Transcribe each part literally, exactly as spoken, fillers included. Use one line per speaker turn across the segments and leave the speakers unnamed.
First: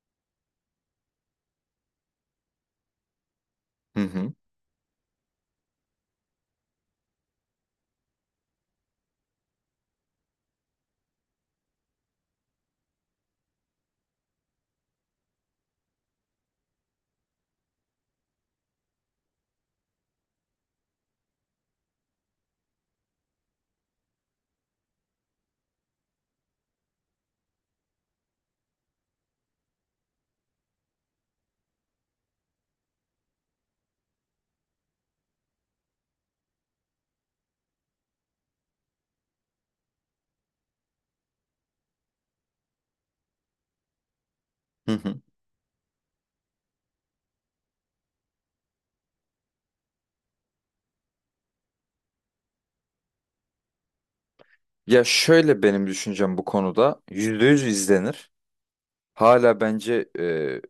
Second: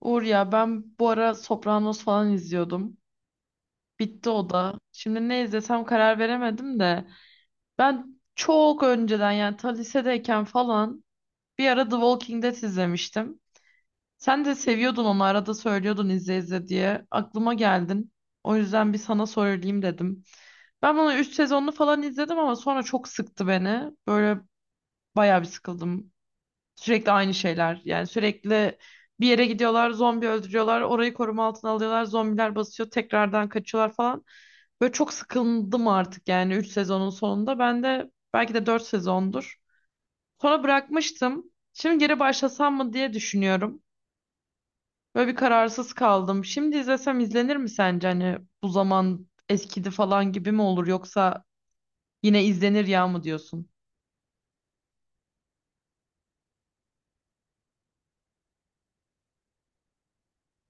Uğur ya ben bu ara Sopranos falan izliyordum.
Hı
Bitti
hı,
o da. Şimdi ne izlesem karar veremedim de. Ben çok önceden yani ta lisedeyken falan bir ara The Walking Dead izlemiştim. Sen de seviyordun onu arada söylüyordun izle izle diye. Aklıma geldin. O yüzden bir sana söyleyeyim dedim. Ben bunu üç sezonlu falan izledim ama sonra çok sıktı beni. Böyle bayağı bir sıkıldım. Sürekli aynı şeyler. Yani sürekli bir yere gidiyorlar, zombi öldürüyorlar, orayı koruma altına alıyorlar, zombiler basıyor, tekrardan kaçıyorlar falan. Böyle çok sıkıldım artık yani üç sezonun sonunda. Ben de belki de dört sezondur. Sonra bırakmıştım. Şimdi geri başlasam mı diye düşünüyorum.
hı hı.
Böyle bir kararsız kaldım. Şimdi izlesem izlenir mi sence? Hani bu zaman eskidi falan gibi mi olur yoksa yine izlenir ya mı diyorsun?
Ya şöyle benim düşüncem bu konuda yüzde yüz izlenir. Hala bence e,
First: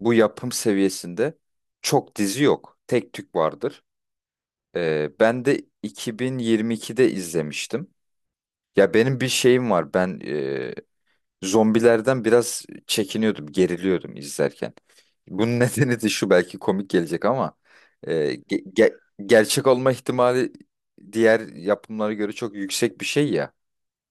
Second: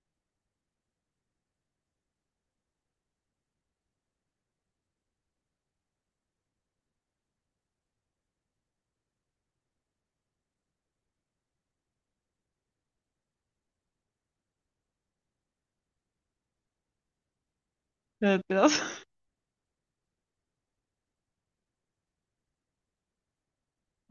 bu yapım seviyesinde çok dizi yok. Tek tük vardır. E, ben de iki bin yirmi ikide izlemiştim. Ya benim bir şeyim var. Ben e, zombilerden biraz çekiniyordum, geriliyordum izlerken. Bunun nedeni de şu, belki komik gelecek ama e,
Evet
ge-
biraz.
ge- gerçek olma ihtimali diğer yapımlara göre çok yüksek bir şey ya.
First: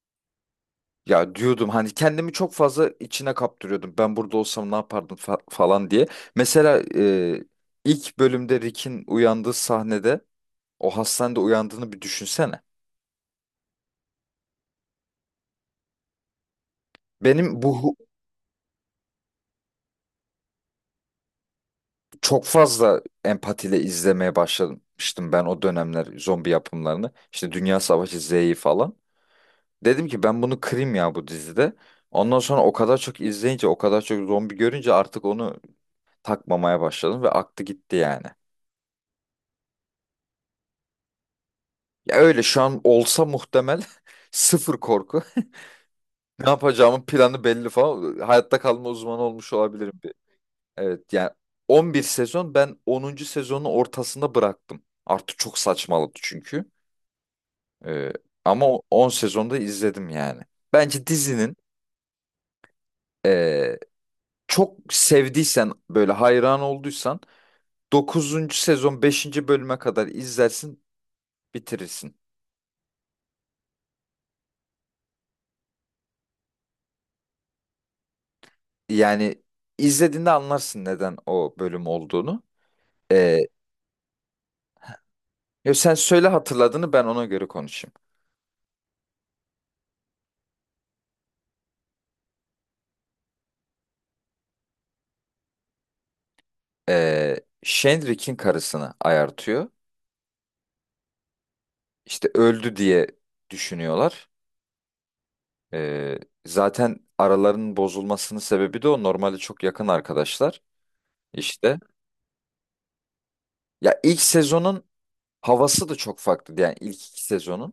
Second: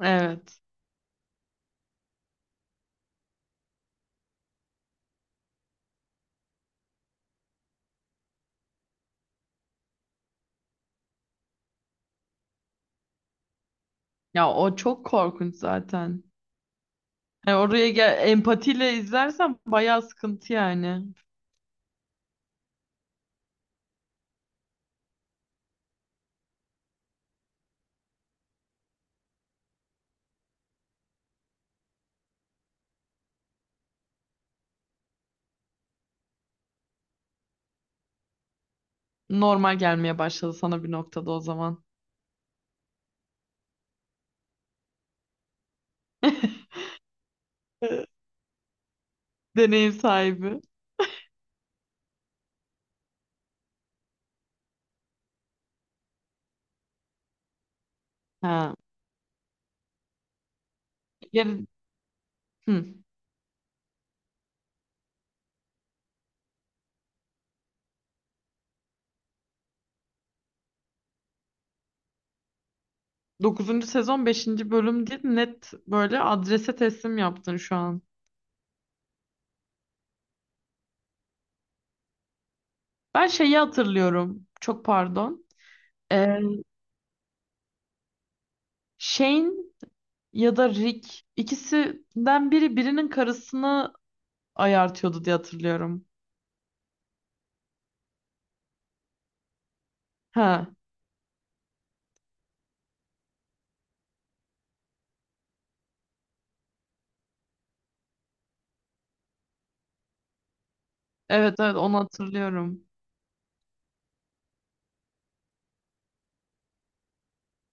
Evet.
Ya diyordum, hani kendimi çok fazla içine kaptırıyordum. Ben burada olsam ne yapardım fa- falan diye. Mesela e, ilk bölümde Rick'in uyandığı sahnede o hastanede uyandığını bir düşünsene.
Ya o çok korkunç zaten. Yani
Benim bu
oraya
hu-
gel empatiyle izlersen bayağı sıkıntı yani.
Çok fazla empatiyle izlemeye başlamıştım ben o dönemler zombi yapımlarını. İşte Dünya Savaşı Z'yi falan. Dedim ki ben bunu kırayım ya bu dizide. Ondan sonra o kadar çok izleyince, o kadar çok zombi görünce artık onu takmamaya başladım ve aktı gitti yani.
Normal gelmeye başladı sana bir noktada o zaman.
Ya öyle, şu an olsa muhtemel sıfır korku. Ne yapacağımın planı belli falan. Hayatta kalma uzmanı olmuş
Deneyim
olabilirim bir.
sahibi.
Evet yani on bir sezon, ben onuncu sezonun ortasında bıraktım. Artık çok saçmaladı çünkü. Ee, ama
Ha.
o- on sezonda izledim yani. Bence dizinin,
Yani, hı.
ee, çok sevdiysen, böyle hayran olduysan, dokuzuncu sezon beşinci bölüme kadar izlersin, bitirirsin.
dokuzuncu sezon beşinci bölüm değil net böyle adrese teslim yaptın şu an.
Yani izlediğinde anlarsın neden o bölüm olduğunu.
Ben
Ee,
şeyi hatırlıyorum. Çok pardon.
Yo, sen söyle
Ee,
hatırladığını, ben ona göre konuşayım.
Shane ya da Rick ikisinden biri birinin karısını ayartıyordu diye hatırlıyorum.
Ee, Shenrik'in karısını ayartıyor.
Ha.
İşte öldü diye düşünüyorlar. Ee, Zaten aralarının bozulmasının sebebi de o. Normalde çok yakın arkadaşlar.
Evet evet
İşte,
onu hatırlıyorum.
ya ilk sezonun havası da çok farklıydı. Yani ilk iki sezonun.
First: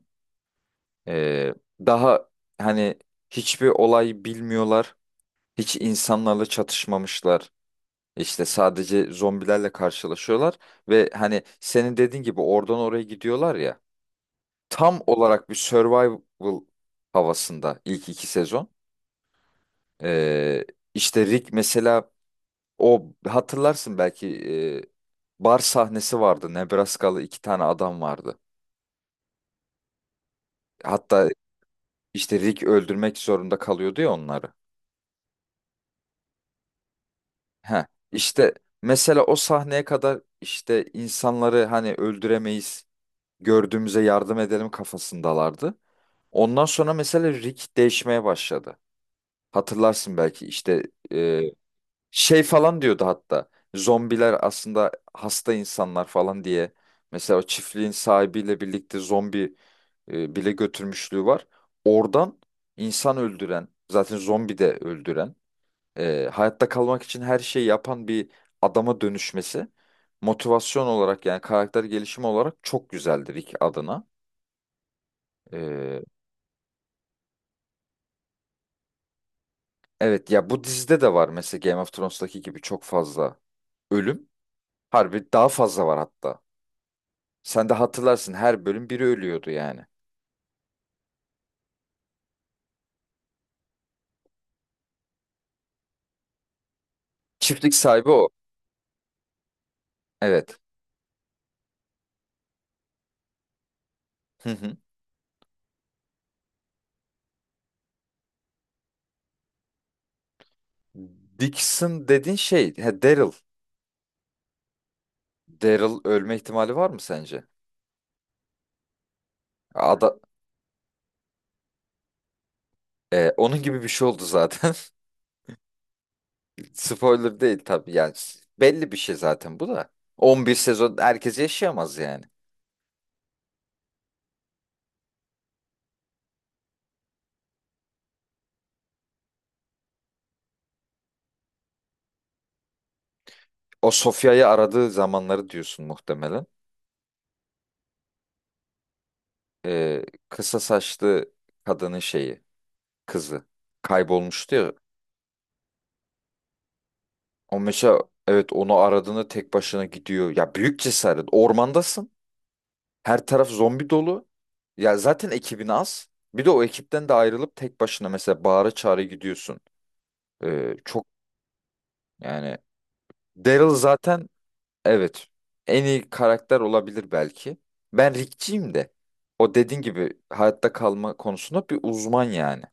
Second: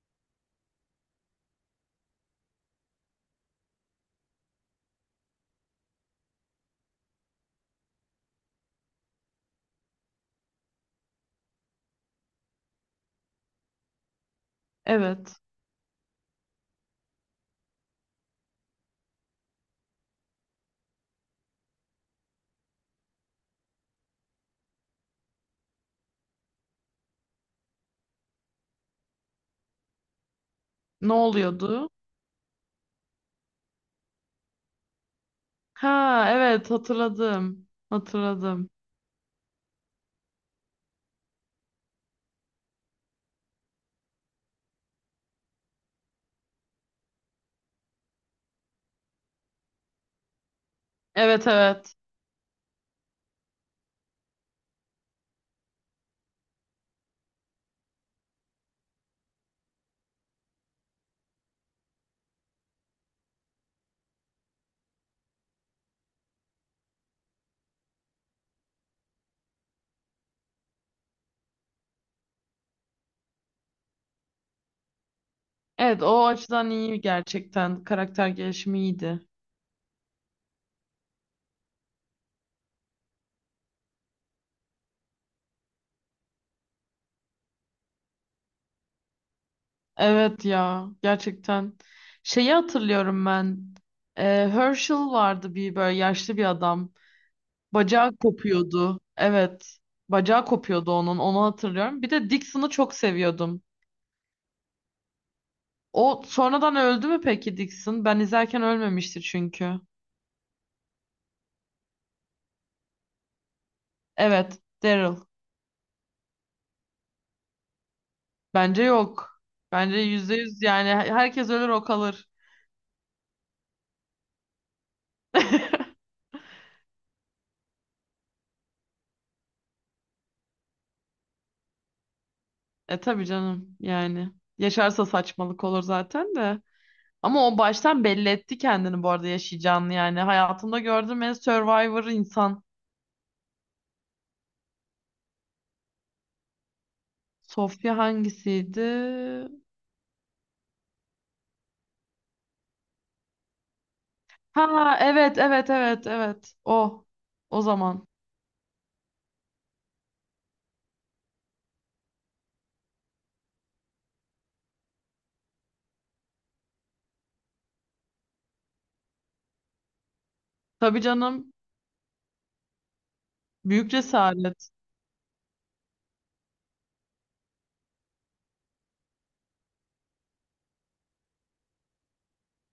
Ee, Daha hani hiçbir olay bilmiyorlar. Hiç insanlarla çatışmamışlar. İşte sadece zombilerle karşılaşıyorlar ve hani senin dediğin gibi oradan oraya gidiyorlar ya. Tam
Evet.
olarak bir survival havasında ilk iki sezon. Ee, işte Rick mesela, o hatırlarsın belki, e, bar sahnesi vardı. Nebraskalı iki tane adam vardı.
Ne
Hatta
oluyordu?
işte Rick öldürmek zorunda kalıyordu ya onları.
Ha evet hatırladım.
Heh. İşte
Hatırladım.
mesela o sahneye kadar işte insanları hani öldüremeyiz, gördüğümüze yardım edelim kafasındalardı. Ondan sonra mesela Rick değişmeye başladı. Hatırlarsın belki, işte e,
Evet evet.
şey falan diyordu hatta. Zombiler aslında hasta insanlar falan diye. Mesela o çiftliğin sahibiyle birlikte zombi e, bile götürmüşlüğü var. Oradan insan öldüren, zaten zombi de öldüren, e, hayatta kalmak için her şeyi yapan bir adama dönüşmesi, motivasyon olarak yani karakter gelişimi olarak çok güzeldi Rick adına. E,
Evet o açıdan iyi gerçekten. Karakter gelişimi iyiydi.
Evet ya, bu dizide de var mesela Game of Thrones'taki gibi çok fazla ölüm. Harbi daha fazla var hatta. Sen de hatırlarsın, her bölüm biri ölüyordu yani.
Evet ya gerçekten. Şeyi hatırlıyorum ben. Ee, Herschel vardı bir böyle yaşlı bir adam.
Çiftlik sahibi
Bacağı
o.
kopuyordu. Evet. Bacağı
Evet.
kopuyordu onun. Onu hatırlıyorum. Bir de Dixon'ı çok seviyordum.
Hı hı.
O sonradan öldü mü peki Dixon? Ben izlerken ölmemişti çünkü.
Dixon dediğin şey, he, Daryl.
Evet. Daryl.
Daryl ölme ihtimali var mı sence?
Bence yok. Bence
Ada,
yüzde yüz yani herkes ölür o kalır.
e, onun gibi bir şey oldu zaten. Spoiler değil tabii yani. Belli bir şey zaten bu da. on bir sezon herkes yaşayamaz yani.
E tabii canım yani. Yaşarsa saçmalık olur zaten de. Ama o baştan belli etti kendini bu arada yaşayacağını yani. Hayatımda gördüğüm en survivor insan.
O Sofya'yı aradığı zamanları diyorsun muhtemelen.
Sofya hangisiydi?
e, Kısa saçlı kadının şeyi, kızı kaybolmuştu ya.
Ha evet evet evet evet. O.
O
O
mesela,
zaman.
evet, onu aradığında tek başına gidiyor. Ya büyük cesaret. Ormandasın. Her taraf zombi dolu. Ya zaten ekibin az. Bir de o ekipten de ayrılıp tek başına mesela bağıra çağıra gidiyorsun. E,
Tabii
çok
canım.
yani, Daryl
Büyük
zaten,
cesaret.
evet, en iyi karakter olabilir belki. Ben Rick'ciyim de. O dediğin gibi hayatta kalma konusunda bir uzman yani.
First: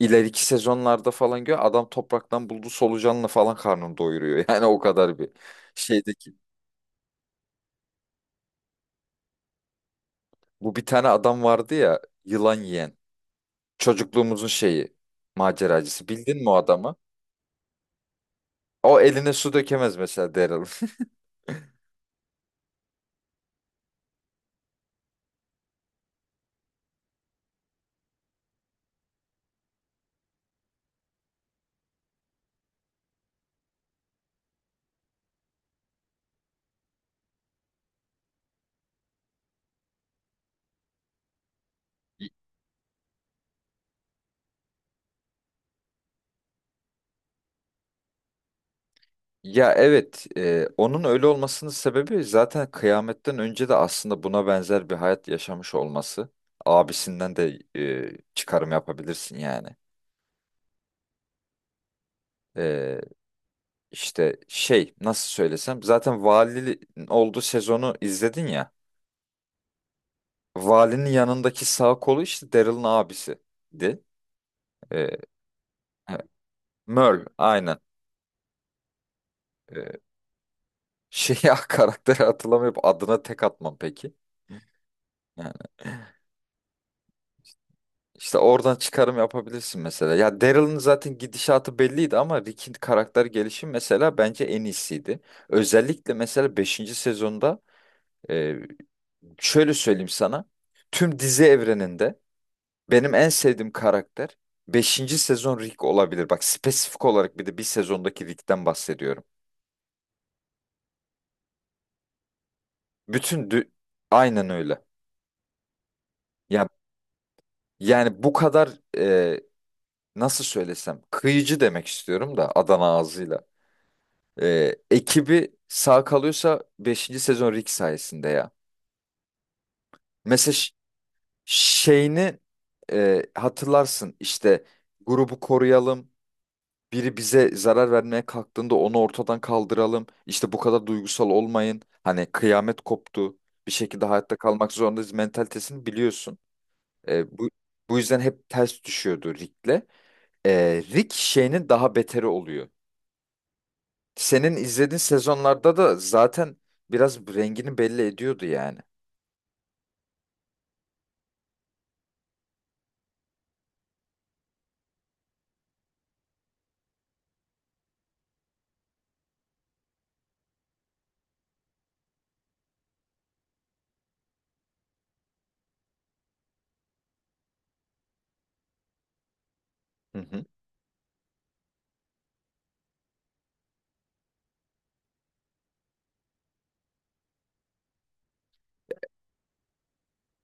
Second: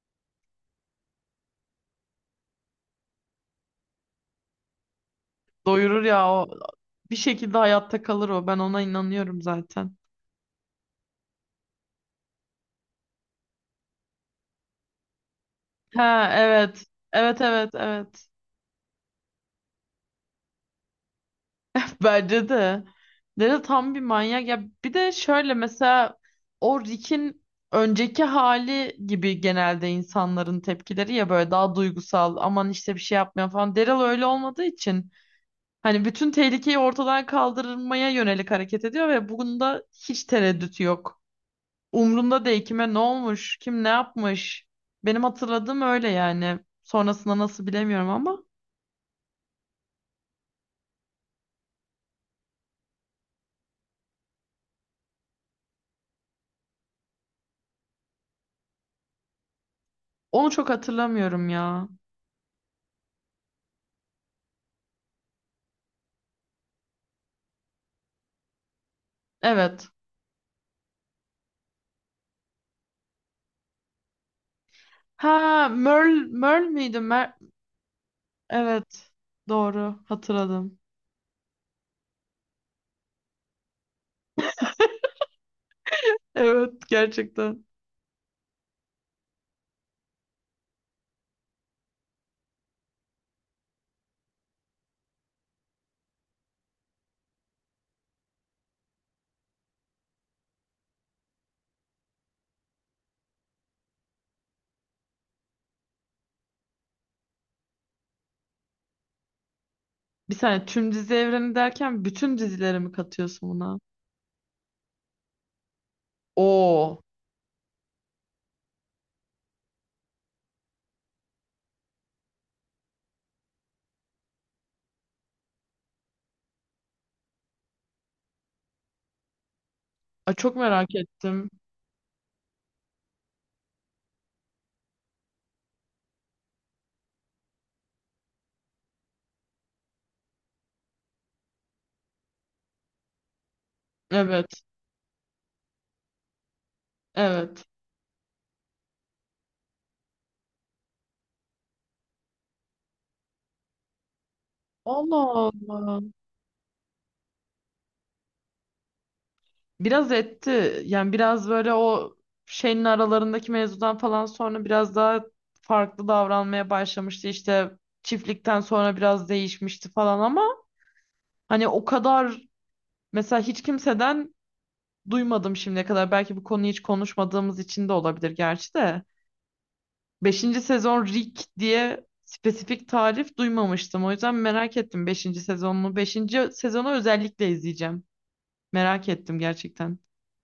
İleriki sezonlarda falan gör, adam topraktan bulduğu solucanla falan karnını doyuruyor. Yani o kadar bir
Doyurur ya
şeydeki.
o. Bir şekilde hayatta kalır o. Ben ona inanıyorum zaten.
Bu bir tane adam vardı ya yılan yiyen. Çocukluğumuzun şeyi, maceracısı.
Ha
Bildin mi o
evet.
adamı?
Evet evet evet.
O eline su dökemez mesela Daryl.
Bence de. Daryl tam bir manyak. Ya bir de şöyle mesela o Rick'in önceki hali gibi genelde insanların tepkileri ya böyle daha duygusal aman işte bir şey yapmıyor falan. Daryl öyle olmadığı için hani bütün tehlikeyi ortadan kaldırmaya yönelik hareket ediyor ve bunda hiç tereddüt yok. Umrunda değil kime ne olmuş, kim ne yapmış. Benim hatırladığım öyle yani. Sonrasında nasıl bilemiyorum ama
Ya evet, e, onun öyle olmasının sebebi zaten kıyametten önce de aslında buna benzer bir hayat yaşamış olması. Abisinden de e, çıkarım yapabilirsin yani.
onu çok hatırlamıyorum ya.
E, İşte şey, nasıl söylesem, zaten valinin olduğu sezonu izledin ya.
Evet.
Valinin yanındaki sağ kolu işte Daryl'ın abisiydi. Ee,
Ha,
he,
Merl, Merl miydi?
Merl
Mer
aynen.
evet.
Ee,
Doğru. Hatırladım.
Şey karakteri hatırlamayıp adına tek atmam peki. Yani
Evet, gerçekten.
işte oradan çıkarım yapabilirsin mesela. Ya Daryl'ın zaten gidişatı belliydi ama Rick'in karakter gelişimi mesela bence en iyisiydi. Özellikle mesela beşinci sezonda, e, şöyle söyleyeyim sana. Tüm dizi evreninde benim en sevdiğim karakter beşinci sezon Rick olabilir. Bak spesifik olarak bir de bir sezondaki Rick'ten bahsediyorum.
Bir saniye tüm dizi evreni derken bütün dizileri mi
Bütün
katıyorsun
dü-
buna?
aynen öyle. Ya
Oo.
yani bu kadar, e, nasıl söylesem, kıyıcı demek istiyorum da Adana ağzıyla. E, ekibi sağ kalıyorsa beşinci sezon Rick sayesinde ya.
Ay,
Mesela
çok
ş-
merak ettim.
şeyini e, hatırlarsın, işte grubu koruyalım, biri bize zarar vermeye kalktığında onu ortadan kaldıralım. İşte bu kadar duygusal olmayın. Hani kıyamet koptu. Bir şekilde hayatta
Evet.
kalmak zorundayız mentalitesini biliyorsun. E, bu
Evet.
bu yüzden hep ters düşüyordu Rick'le. E, Rick şeyinin daha beteri oluyor. Senin izlediğin
Allah
sezonlarda da
Allah.
zaten biraz rengini belli ediyordu yani.
Biraz etti. Yani biraz böyle o şeyin aralarındaki mevzudan falan sonra biraz daha farklı davranmaya başlamıştı. İşte çiftlikten sonra biraz değişmişti falan ama hani o kadar mesela hiç kimseden duymadım şimdiye kadar. Belki bu konuyu hiç konuşmadığımız için de olabilir gerçi de.
Hı hı.
Beşinci sezon Rick diye spesifik tarif duymamıştım. O yüzden merak ettim beşinci sezonunu. Beşinci sezonu özellikle izleyeceğim. Merak ettim gerçekten.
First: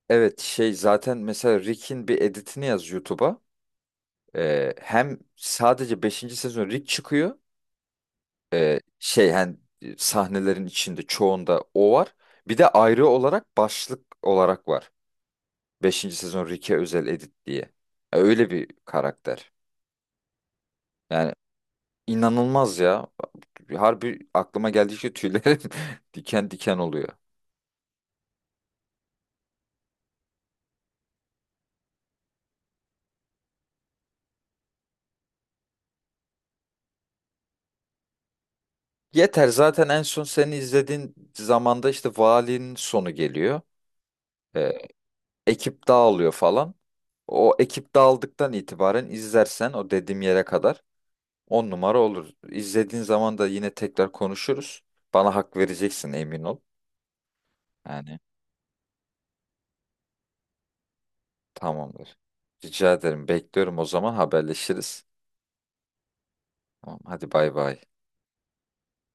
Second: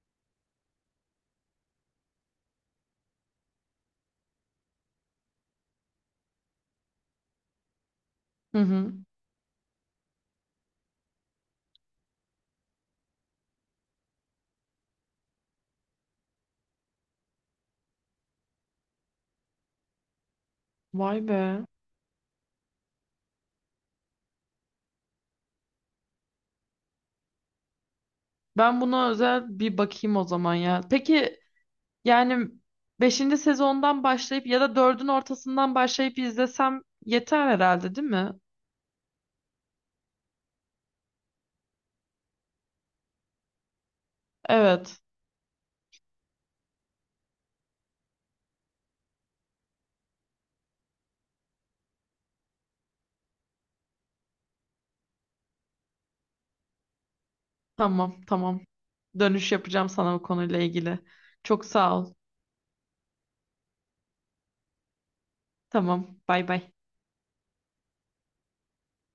Evet şey, zaten mesela Rick'in bir editini yaz YouTube'a. E, hem sadece beşinci sezon Rick çıkıyor.
Hı
e,
hı.
şey hani e, sahnelerin içinde çoğunda o var. Bir de ayrı olarak başlık olarak var. Beşinci sezon Ricky Özel Edit diye. Ya öyle bir karakter.
Vay
Yani
be.
inanılmaz ya. Harbi aklıma geldikçe tüylerim diken diken oluyor.
Ben buna özel bir bakayım o zaman ya. Peki yani beşinci sezondan başlayıp ya da dördün ortasından başlayıp izlesem yeter herhalde değil mi?
Yeter zaten, en son seni izlediğin zamanda işte valinin sonu geliyor. E,
Evet.
Ekip dağılıyor falan. O ekip dağıldıktan itibaren izlersen, o dediğim yere kadar on numara olur. İzlediğin zaman da yine tekrar konuşuruz. Bana hak vereceksin emin ol. Yani
Tamam, tamam. Dönüş yapacağım sana bu konuyla ilgili. Çok sağ ol.
tamamdır. Rica ederim. Bekliyorum, o zaman haberleşiriz.
Tamam, bay bay.
Tamam, hadi bay bay.